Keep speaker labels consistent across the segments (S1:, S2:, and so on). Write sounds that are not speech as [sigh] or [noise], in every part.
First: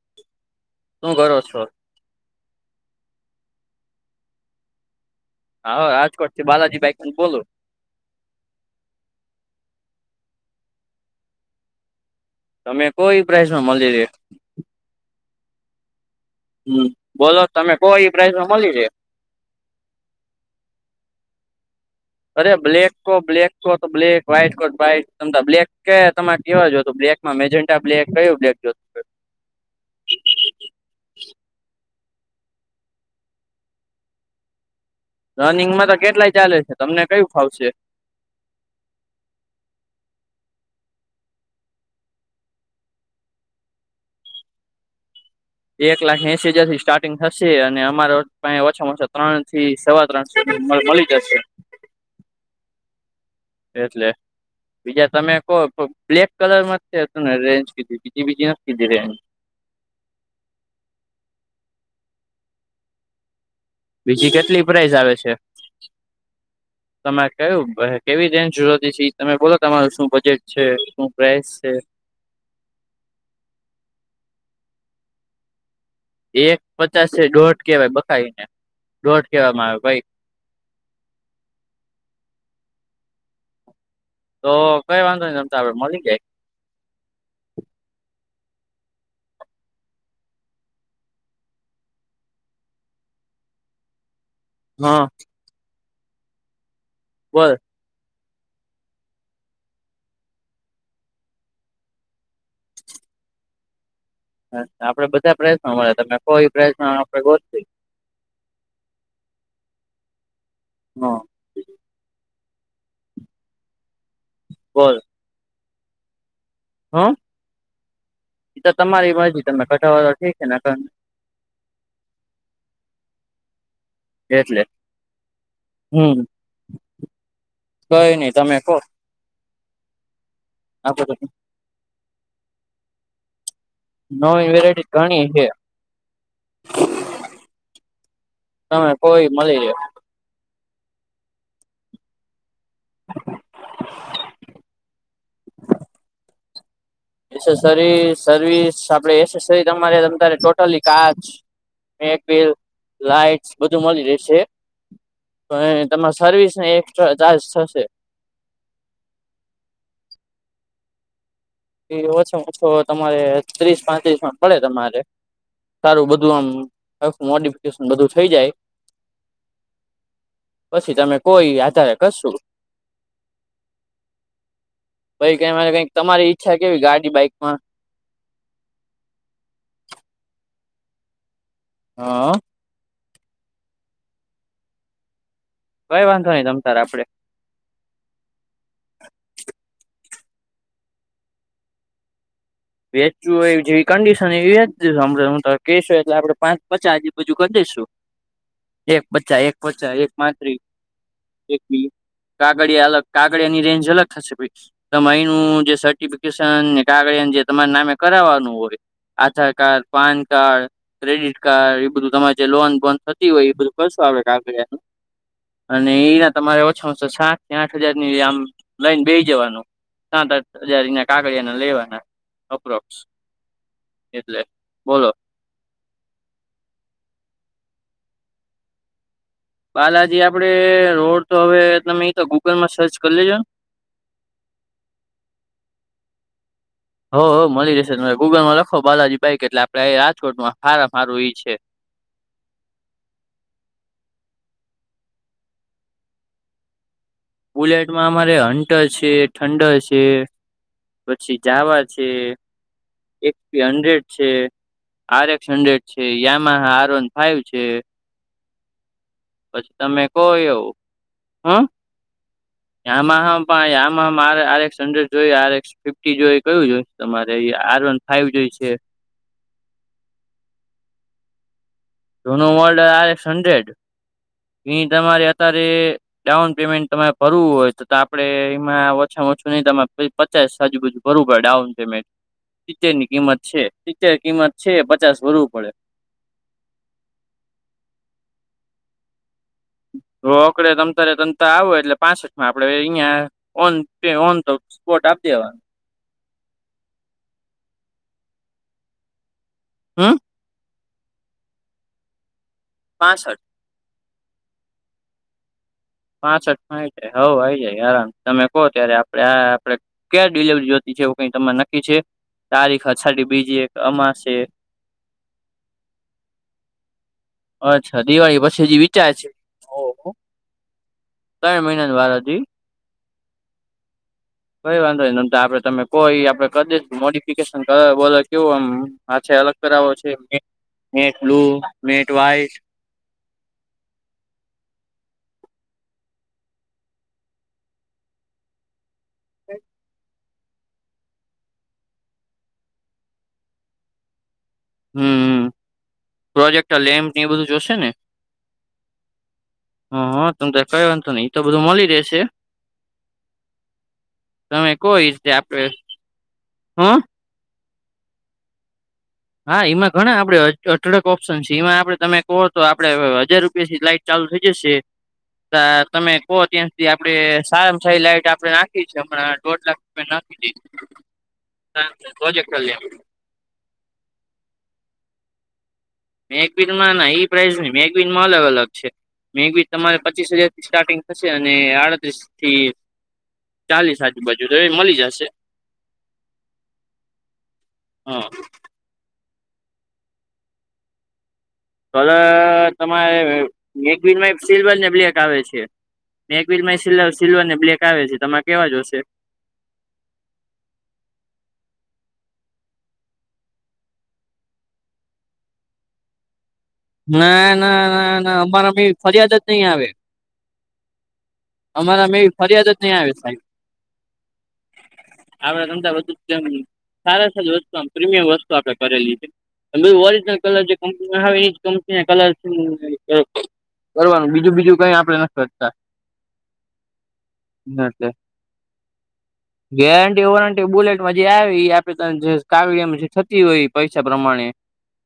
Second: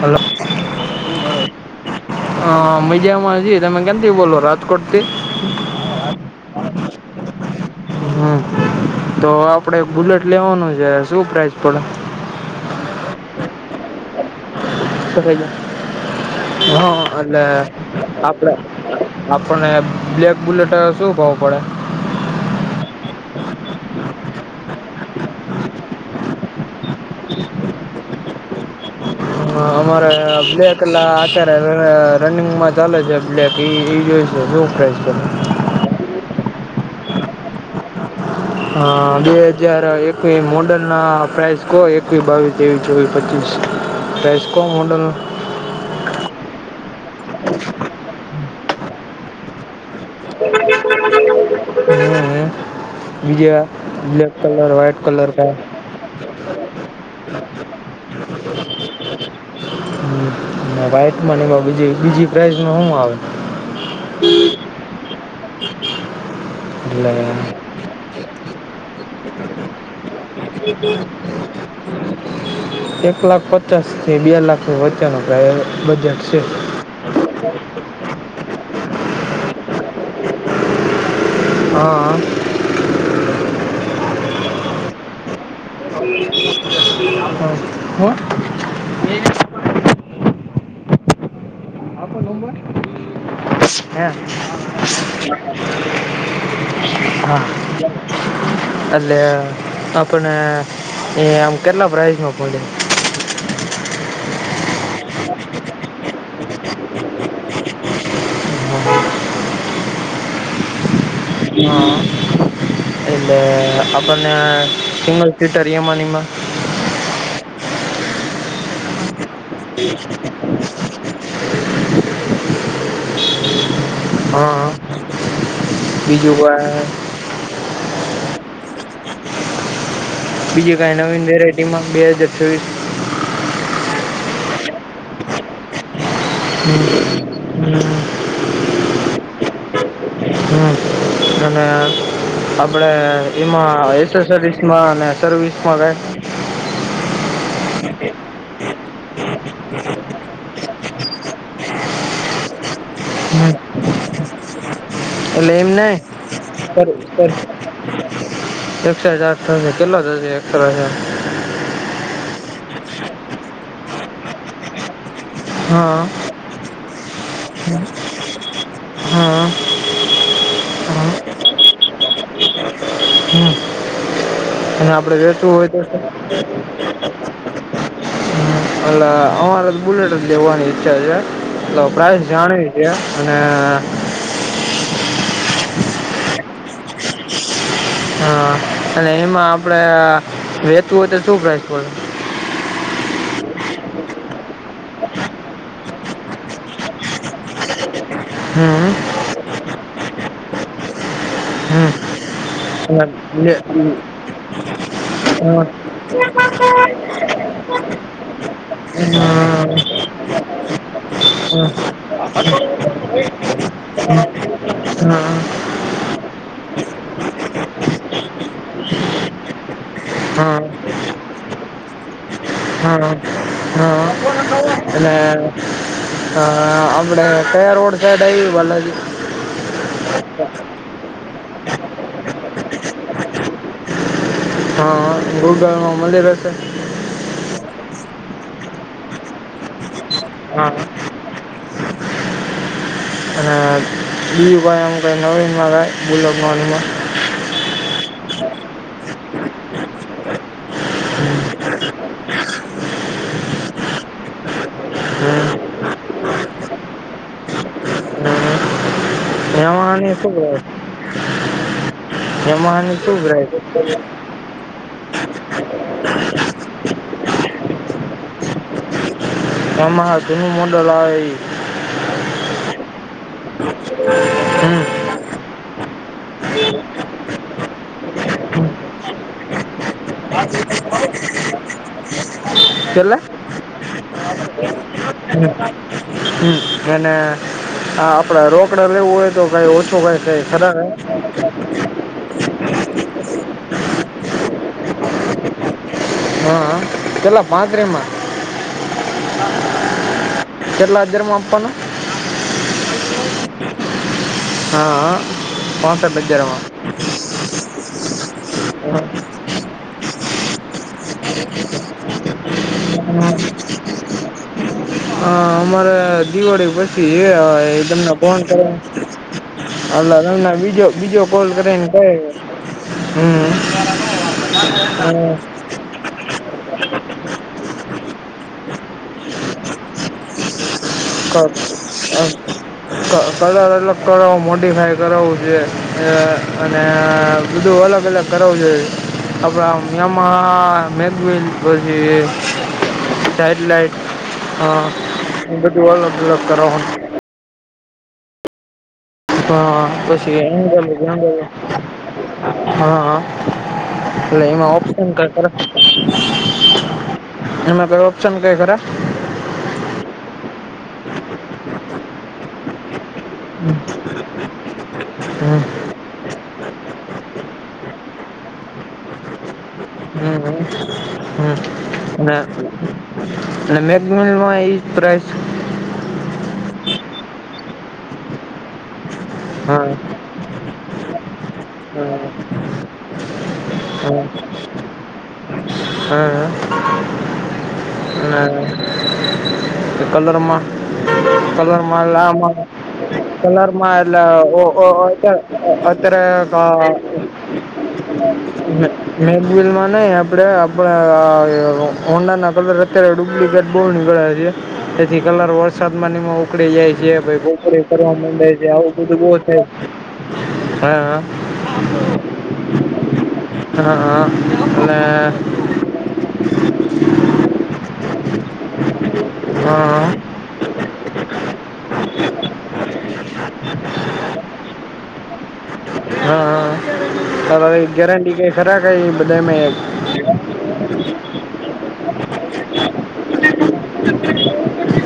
S1: Hello.
S2: શું કરો છો?
S1: હ મજામાં છીએ તમે કયાંથી બોલો? રાજકોટ થી?
S2: હા રાજકોટથી બાલાજીભાઈ બોલુ.
S1: હમ તો આપડે બુલેટ લેવાનું છે શું પ્રાઈઝ પડે?
S2: તમે કો ઇ પ્રાઇસમાં મળી રે. હમ
S1: હા એટલે
S2: બોલો તમે કોઈ પ્રાઇઝમાં
S1: આપડે
S2: મળી રે
S1: આપણને બ્લેક બુલેટ શું ભાવું પડે?
S2: અરે black coat black coat black white coat white તમ બ્લેક કે તમારે કેવા જો તો એજન્ટા બ્લેક કયું બ્લેક જો?
S1: અમારે બ્લેક અત્યારે રનિંગમાં ચાલે છે બ્લેક એ [unintelligible] છે.
S2: રનિંગ માં તો કેટલાય ચાલે છે તમને કયું ફાવશે?
S1: હા બે હજાર એકવી મોડલ ના પ્રાઇસ કો એકવી બાવીસ? તેવીસ ચોવીસ પચીસ પ્રાઈઝ કો મોડલ.
S2: એક લાખ એશિ હજાર થી સ્ટાર્ટિંગ થશે અને અમારો આયા ઓછામાં ઓછા ત્રણ થી સવા ત્રણ સુધી મળી જશે.
S1: હમ બીજા
S2: એટલે.
S1: બ્લેક કલર વ્હાઈટ
S2: બીજા
S1: કલર
S2: તમે
S1: કા
S2: કહો બ્લેક કલર માં છેું ને રેન્જ કીધી બીજી બીજી નથી કીધી રેન્જ.
S1: હ વાઈટ મની બી બીજી પ્રાાઈઝ માં શું આવે?
S2: બીજી કેટલી પ્રાઇઝ આવે છે?
S1: એટલે
S2: તમાર કેવું કેવી રેંજ જોતી છે તમે બોલો તમારું શું બજેટ છે શું પ્રાઇસ છે?
S1: એક લાખ પચાસ થી બે લાખ વચ્ચેનો પ્રાઈઝ બજેટ. છે
S2: એક પચાસ દોઢ કેવાય બખા દોઢ કેવામાં આવે ભાઈ.
S1: હા.
S2: તો કઈ વાંધો નહી હાબતા તો આપડે મળી જાય.
S1: [unintelligible] હો? [unintelligible]
S2: હા. પર.
S1: [inaudible] અલે આપને આમ કેરલા પ્રાયઝ માં પડશે?
S2: અ આપડે બધા પ્રશ્નો મળ્યા તમે કોઈ પ્રશ્નો આપડે ગોળ હ.
S1: હા, એ અને આપણે
S2: બોલ
S1: સીટરિયામાં નિમાં
S2: હ, એ તો તમારી મરજી તમે કઢાવો તો ઠીક છે ને. એટલે
S1: હા,
S2: હમ
S1: બીજું કોય?
S2: કઈ નઈ તમે કો?
S1: બીજી કઈ
S2: તો
S1: નવીન વેરાયટી માં બે હાજર છવીસ?
S2: નવી વેરાયટી ઘણી હ.
S1: હમ હમ [inaudible]
S2: તમે કોઈ મલી લેય હું.
S1: હમ અને આપડે એમાં એસે સરીસમાં ને સર્વિસમાં કઈ.
S2: એસસરી સર્વિસ આપડે એસેસરી તમારે તમતારે ટોટલી કાચ. મેકવિલ, લાઈટસ બધું મળી રહેશે.
S1: એટલે એમ
S2: તોય
S1: નઈ
S2: તમારા સર્વિસ ને એક્સ્ટ્રા ચાર્જ થશે.
S1: એક્સ્ટ્રા ચાર્જ થશે કેટલો થશે એક્સ્ટ્રા ચાર્જ.
S2: ઇ ઓછોમ ઓછો તમારે ત્રીસ પાંત્રીસ માં પડે તમારે.
S1: હા
S2: સારું બધું આમ આખું મોડિફિકેશન બધું થઈ જાય.
S1: હા
S2: પછી તમે કો ઈ આધારે કરસુ.
S1: હમ અને આપડે
S2: ભઈ
S1: વેચવું હોય
S2: એમાં કઈ તમારી. ઈચ્છા કેવી ગાડી બાઈકમાં.
S1: અલા અમારે તો બુલેટ લેવાની ઈચ્છા છે. તો પ્રાઇઝ
S2: હા
S1: જાણવી છે અને
S2: કઈ વાંધો નહી તમ તાર આપડે.
S1: હા અને એમાં આપડે વેચવું હોય તો શું પ્રાઈસ પડે.
S2: વેચવું એવી જેવી કંડિશન એવી વેચસું દશ હ કેશ એટલે આપડે પાંચ પચાસ આજુ બાજુ કરી દઈશું.
S1: હમ્મ
S2: એક
S1: હમ્મ.
S2: પચા એક પચા એક પાત્રી એક બી
S1: હમ
S2: કાગડિયા
S1: અને
S2: અલગ
S1: લે
S2: કાગડિયાની રેન્જ અલગ થશે ભઈ તમે
S1: અ
S2: અહીંનું જે સર્ટિફિકેશન કાગડિયા જે તમારે નામે કરાવાનું હોય.
S1: અ
S2: Aadhaar card, PAN card, credit card એ બધું તમારે જે લોન બોન થતી હોય એ બધું કરશું આપડે કાગડિયાનું.
S1: હમ્મ.
S2: અને એના તમારે ઓછામાં ઓછો સાત થી આઠ હજાર ની આમ લઈન બેઈ જવાનું. સાથ આઠ
S1: હા
S2: હજાર એના કાગળિયાંના લેવાના. અપ્રોક્સ
S1: હા હા
S2: એટલે. બોલો
S1: અને અ આપડે ક્યાં રોડ સાઈડ આઇવી બાલાજી.
S2: બાલાજી આપડે રોડ તો હવે તમે તો ગૂગલ માં સર્ચ કરી લેજો ને.
S1: ગુગલમાં મળી રહશે.
S2: હો-હો મળી જશે તમે ગૂગલમાં લખો બાલાજી બાઈક કે એટલે આપડે રાજકોટમાં
S1: હા
S2: હારા મા હારુ ઈ છે.
S1: અને બીજું ભાઈ આમ કંઈ નવીનમા કાંઈ બુલેટમાં ઓલુ મા.
S2: બુલેટમાં અમારે હન્ટર છે, ઠંડર છે. પછી જાવા છે, એપી હન્ડ્રેડ છે. આર એક્સ
S1: હમ
S2: હન્ડ્રેડ છે, યામાં હા આર વન ફાઈવ છે.
S1: હમ
S2: પછી તમે
S1: યામાહાની શું
S2: કોઈ
S1: પ્રાઈઝ
S2: એવું. હમ્મ.
S1: યામાહાની શું
S2: આમાહા મા પા
S1: price
S2: Yamaha R RX. Hundred જોઈએ આર એક્સ ફિફી જોઈ કયું જોઈ તમારે આર વન ફાઈવ જોઈ છે.
S1: યામાહા જૂનું મોડલ આ એ.
S2: જૂનો મોડલ આ એસ હન્ડ્રેડ
S1: હમ
S2: એ તમારે અત્યારે ડાઉન પેમેન્ટ તમારે ભરવું હોય તો તો આપડે એમાં ઓછામાં ઓછું નહી તમારે પચાસ આજુબાજુ બરોબર ડાઉન પેમેન્ટ હિતેરની
S1: કેટલા
S2: કિંમત છે. હિતેર કિંમત છે. પચ
S1: હમ્મ હમ્મ અને આપડા રોકડા લેવું હોય. તો ભાઈ ઓછો કંઈ કંઈ કરે ને.
S2: તો આવો એટલે પાસઠ માં આપડે અહંયા ઓન પે ઓન તો સ્પોટ આપ દેવા.
S1: હા કેટલા પાત્રીમાં.
S2: હા,
S1: કેટલા હજારમાં આપવાનો,
S2: પાસઠ,
S1: હા હા પા
S2: પાસઠમાં હાય, હવ આઈ જાય આરામ તમે કહો ત્યારે આપડે
S1: હ
S2: આ આપ કે ડિલિવરી જોતી છે એવું કઈ તમને નક્કી છે તારીખ અષાડી બીજી, એક અમાસે
S1: અ અમારે દિવાળી પછી એ હવે
S2: અચ્છા
S1: તમને ફોન
S2: દિવાળી પછી
S1: કરવા.
S2: જે વિચાર છે ઓહો
S1: આલા રવલા ને બીજો વિડિયો કોલ
S2: ત્રણ
S1: કરીને
S2: મહિનાની
S1: કંઇ
S2: વાર હતી
S1: [unintelligible]
S2: કઈ વાંધો ન તમ તો આપડે તમે. કોઈ આપડે કરી દઈશ મોડિફિકેશન બોલ કેવું આમ છે અલગ કરાવો છે એમ કે, matte blue, matte white,
S1: colour અલગ કરવું મોડિફાય કરાવવું છે. અને બીજું અલગ અલગ, કરવો જોએ આપણે આપ આમ, માં મેગવેલ પછી સાઇડલાઇટ,
S2: હમ પ્રોજેક્ટર લેમ્પ નિ બધું જોશે ને,
S1: હા
S2: હા
S1: પછી
S2: તમ તો
S1: એન્ડ
S2: કઈ વાંધો નહી તો બધું મળી રહેશે
S1: [unintelligible] હા હા, એલે
S2: તમે
S1: એમાં
S2: કો
S1: ઓપ્શન
S2: એ રીતે
S1: કઈ કર
S2: આપડે હ
S1: એમાં કઈ ઓપ્શન કઈ ખરા?
S2: હા એમાં ઘણા આપડે અઢળક ઓપ્શન છે એમાં આપડે તમે કહો તો આપડે હજાર રૂપિયા થી લાઈટ, ચાલુ થઈ જશે ત.
S1: હમ
S2: તમે કહો ત્યાં સુધી આપડે સારી સારી લાઈટ આપડે નાખી છે, હમણાં દોઢ લાખ રૂપિયા નાખી
S1: હમ
S2: દઈશ. લેમ્પ
S1: અને મેગવિનેમાં એજ પ્રાઇઝ.
S2: મેગેવિનમાં ના એ પ્રાઇસમાં નઇ મેગવિન મા અલગ અલગ છે, મેગેઝવિન
S1: હા
S2: તમારે પચીસ હજારથી સ્ટાર્ટિંગ. હશે, અને
S1: હા
S2: આડત્રીસથી ચાલીસ આજુબાજુ તોય મળી જશે.
S1: હા હા.
S2: હા.
S1: કલરમાં.
S2: કલર તમારે
S1: કલરમાં
S2: મેગવીનમાં સિલ્વર ને
S1: એટલે.
S2: બ્લેક આવે છે.
S1: [unintelligible] અત્યારે તો,
S2: મેગવીનમાં સિલ્વર સિલ્વર ને બ્લેક આવે છે તમારે કેવા જોશે?
S1: મેકબિલમાં નહ, આપડે આપડા હોન્ડાના કલર અત્યારે ડુપ્લિકેટ બહુ નીકળ્યા છીએ. તેથી કલર વરસાદમાં ન એમાં ઉખળી જાય છે. જે
S2: ના ના
S1: ભાઈ [unintelligible] કરવા
S2: ના ના
S1: માંડે છે,
S2: અમારામાં
S1: આવું
S2: એવી
S1: બધું
S2: ફરિયાદ
S1: બહુ
S2: જ
S1: થાય છે.
S2: અમારા મા એવી ફરિયાદ જ નહીં આવે, સાહેબ.
S1: હા હા એટલે.
S2: સારી સારી વસ્તુ, પ્રીમિયમ વસ્તુ આપણે કરેલી છે, એ
S1: હા
S2: ઓરિજિનલ કલર જે કંપનીમાં આવે એ. કંપનીનું કલર કરવાનું બીજું બીજું કંઈ આપણે નથી કરતા.
S1: હા, હવ
S2: એટલે
S1: ગેરંટી કંઈ ખરા કંઈ બધા મેં?
S2: વેરા બુલેટમાં જે આવી આપે, [unintelligible] એ તો કામમાં જે થતી હોય પૈસા પ્રમાણે.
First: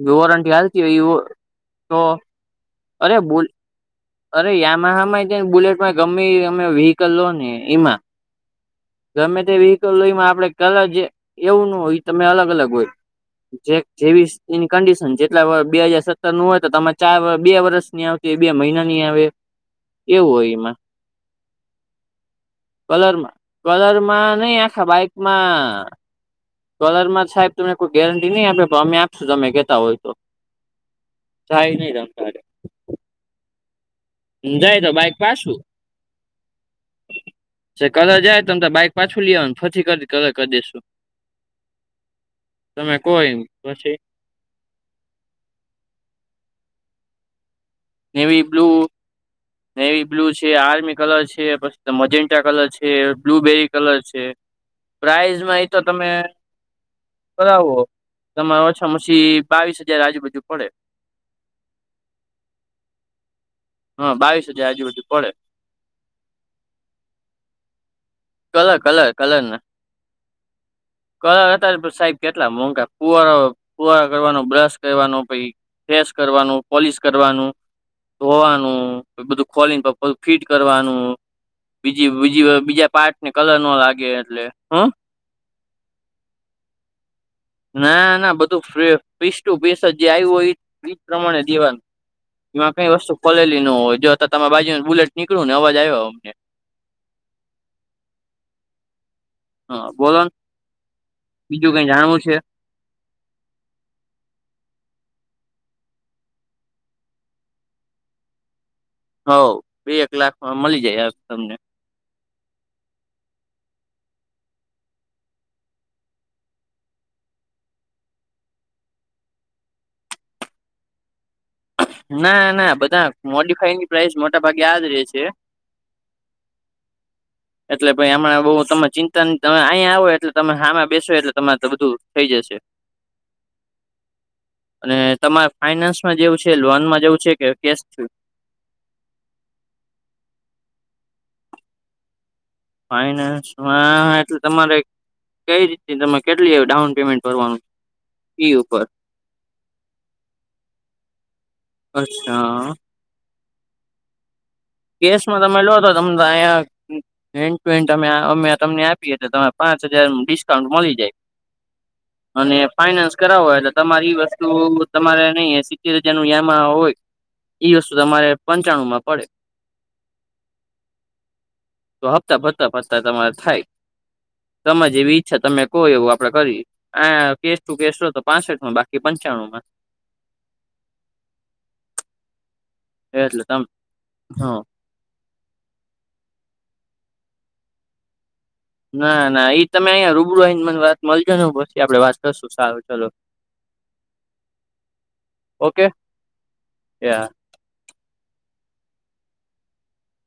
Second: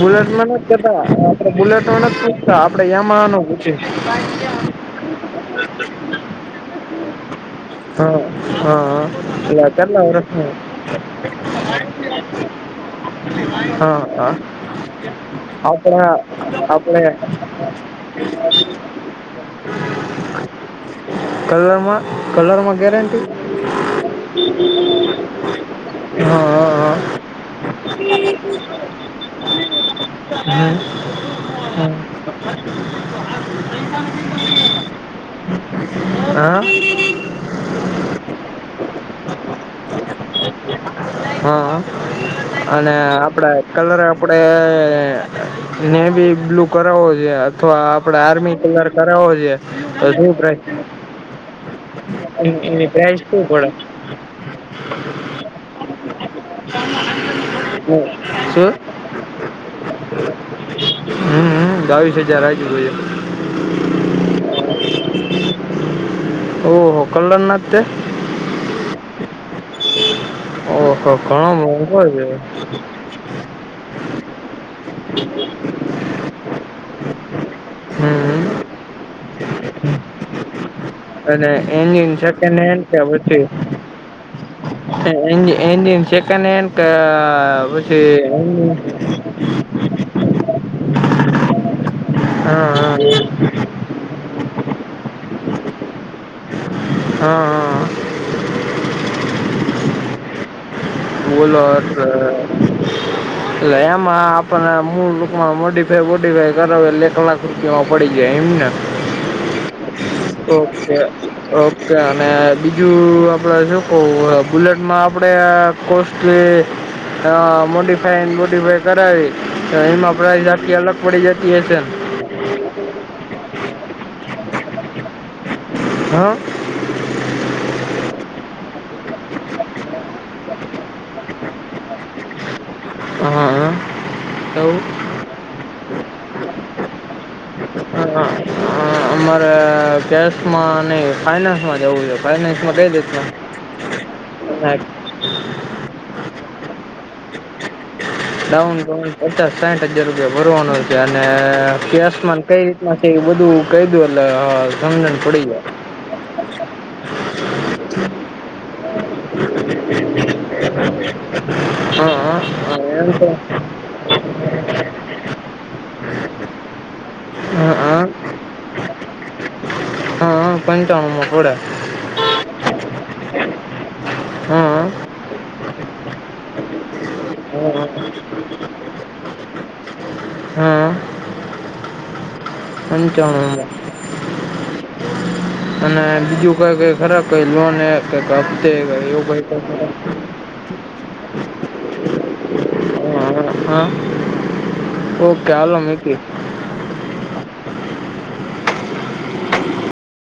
S1: બુલેટમાં
S2: વોરંટી
S1: નથ
S2: હાલતી
S1: કહેતા
S2: હોય એ
S1: આપણે બુલેટ
S2: તો
S1: માં નથ કહેતા આપણે
S2: અરે
S1: યામાહા નો
S2: બુલ
S1: પૂછત.
S2: અરે, યામાંહા, હા, ને બુલેટમાં ગમે એમ વિ હિક્લ લો એમાં,
S1: હા હા
S2: ગમે તે
S1: એટલે
S2: વિહિકલળો,
S1: કેટલા
S2: એમાં આપડે
S1: વર્ષનું
S2: કલર જે, એવું નો હોય, તમે અલગ અલગ હોય, જે
S1: હા
S2: જેવી
S1: હા
S2: એની કન્ડિશન, જેટલા બે હજાર
S1: આપણા
S2: સત્તર, હોય તો તમે
S1: આપડે
S2: ચાર-બે વર્ષ ની આવતી, બે મહિનાની આવે, એવું હોય એમાં.
S1: કલરમાં. કલરમાં ગેરંટી
S2: કલરમાં, કલરમાં નહીં, આખા બાઈકમાં.
S1: હા. હા
S2: કલરમાં સાહેબ, તમને કોઈ ગેરંટી નહીં આપે, પણ અમે આપીશું, તમે કહેતા હોય તો. જાય નહી
S1: હમ,
S2: તમતારે
S1: હમ.
S2: જાય તો, બાઈક પાછું
S1: હા
S2: કઢાય. તમે તો બાઈક પાછું લો ને, પછી કરી કરી દઈશું.
S1: હા, અને
S2: તમે કો એમ
S1: આપણે
S2: પછી
S1: કલર આપણે નેવી બ્લુ કરાવવો જોઈએ, અથવા આપડે
S2: નેવી
S1: આર્મી
S2: બ્લુ,
S1: કલર કરાવવો છે
S2: નેવી
S1: તો
S2: બ્લુ
S1: શું
S2: છે,
S1: પ્રાઇસ
S2: આર્મી કલર છે, પછી મેજેન્ટા કલર
S1: એની
S2: છે.
S1: પ્રાઇસ શું પડે
S2: બ્લુબેરી કલર છે.
S1: [unintelligible]
S2: પ્રાઇઝમાં એ તો તમે કરાવો, તમારે
S1: શું
S2: ઓછામાં-ઓછા બાવીસ હજાર આજુબાજુ પડે.
S1: હા, બાવીસ હજાર આજુબાજુ.
S2: બાવીસ હજાર આજુબાજુ પડે.
S1: ઓહ, હા, ખરું ને તે.
S2: કલર, કલર, કલર ના
S1: ઓહો
S2: કલર
S1: ઘણો
S2: હતા, તો
S1: મોંઘો
S2: સાઈઝ
S1: છે
S2: કેટલી? પુવારા પુવારા કરવાનો, બ્રશ કરવાનો, પછી ફેસ કરવાનું, પોલિશ કરવાનું.
S1: હમ
S2: ધોવાનું, બધું ખોલીને, પાછું ફિટ કરવાનું.
S1: અને એન્જિન
S2: બીજા
S1: સેકન્ડ હેન્ડ
S2: બીજા
S1: કે
S2: પાર્ટને કલર ન લાગે એટલે, હા.
S1: એ એન્જિન સેકન્ડ હેન્ડનું પછી
S2: પીસુ પેઇન્ટ જે આવ્યું હોય, એ પ્રમાણે દેવાનું.
S1: હા
S2: એમાં કંઈ
S1: હા
S2: વસ્તુ ખોલેલી ન હોય, જોતા તમારા બાજુથી બુલેટ નીકળે ને અવાજ આવ્યો અમને.
S1: હા, હા.
S2: હા, બોલો.
S1: ઓલર
S2: બીજું
S1: [unintelligible]
S2: કઈ જાણવું છે
S1: એટલે એમાં આપણને મૂળ રૂપમાં મોડીફાઈ વોડફાઈ કરાવે, એલે એક લાખ રૂપિયામાં પડી જાય એમ ને.
S2: હવે બે-એક લાખમાં મલી જાય તમને.
S1: અને બીજું આપડે શું કહેવાય, બુલેટમાં આપડે. કોસ્ટસ્ટલી. હ, મોડિફાઈ-મોડીફાઈ કરાવી તો, એમાં પ્રાઇઝ આખી અલગ પડી જતી હશે.
S2: ના, ના, બધા મોડીફાઈની પ્રાઇસ મોટા ભાગે આ જ રેય છે.
S1: હા.
S2: એટલે ભાઈ હમણાના બઉ તમે ચિંતાની તમે અહીંયા આવો, એટલે તમે હમણા બેસો, એટલે તમારે બધું થઈ જશે.
S1: હા
S2: અને
S1: તવ [unintelligible]
S2: તમારે ફાઈનાન્સમાં જેવું છે? લોનમાં જેવું છે? કે કેશ થ
S1: અમારે કેશમાં નય, ફાઈનાન્સમાં જવું છે. ફાયનાશ માં [unintelligible]
S2: ફાઈનાન્સ માં એટલે તમારે કઈ રીતની તમે કેટલી ડાઉન પેમેન્ટ ભરવાનું? ઈ
S1: ડાઉન
S2: ઉપર
S1: પેમેન્ટ પચાસ-સાઇઠ હજાર રૂપિયા ભરવાનું છે, અને કેસમાં કઈ
S2: અચ્છા
S1: રીતના એ બધું કઈ દું, એટેલ હ.
S2: કેસમાં તમે લો, તો તમે અહીયા હેન્ડ ટુ હેન્ડ, અમે અમે તમને આપી પિયે તો તમારે પાંચ હજાર ડિસ્કાઉન્ટ મલી જાય,
S1: હા
S2: અને
S1: હા એમ
S2: ફાઈનાન્સ
S1: તો
S2: કરાવો તમારી વસ્તુ તમારે નઈ સિત્તેર હજારનું યામહ હોય. ઈ વસ્તુ
S1: હા
S2: તમારે પંચાણું માં પડે.
S1: હા, હ, પંચનું માં ફડે.
S2: તો હપ્તા ફરતા ફરતા તમારે થાય.
S1: હા
S2: તમારે જેવી ઈચ્છા તમે કો એવું આપડે કરી. આ કેસ ટુ કેસો તો પાસઠમાં, બાકી પંચાણું માં.
S1: [unintelligible] હા.
S2: એટલે
S1: પંચાનું
S2: તમ
S1: માં.
S2: હ
S1: અને બીજું કઈ-કઈ ખરા, કઈ લોને. તો કફતે.
S2: ના, ના, ઈ તમે અહીંયા રૂબરૂ આને મને વાત મળજોને, પછી આપડ વાત કરશું, સારું ચલો.
S1: હા હા, ઓકે, હાલો મૂકી.
S2: એ હા.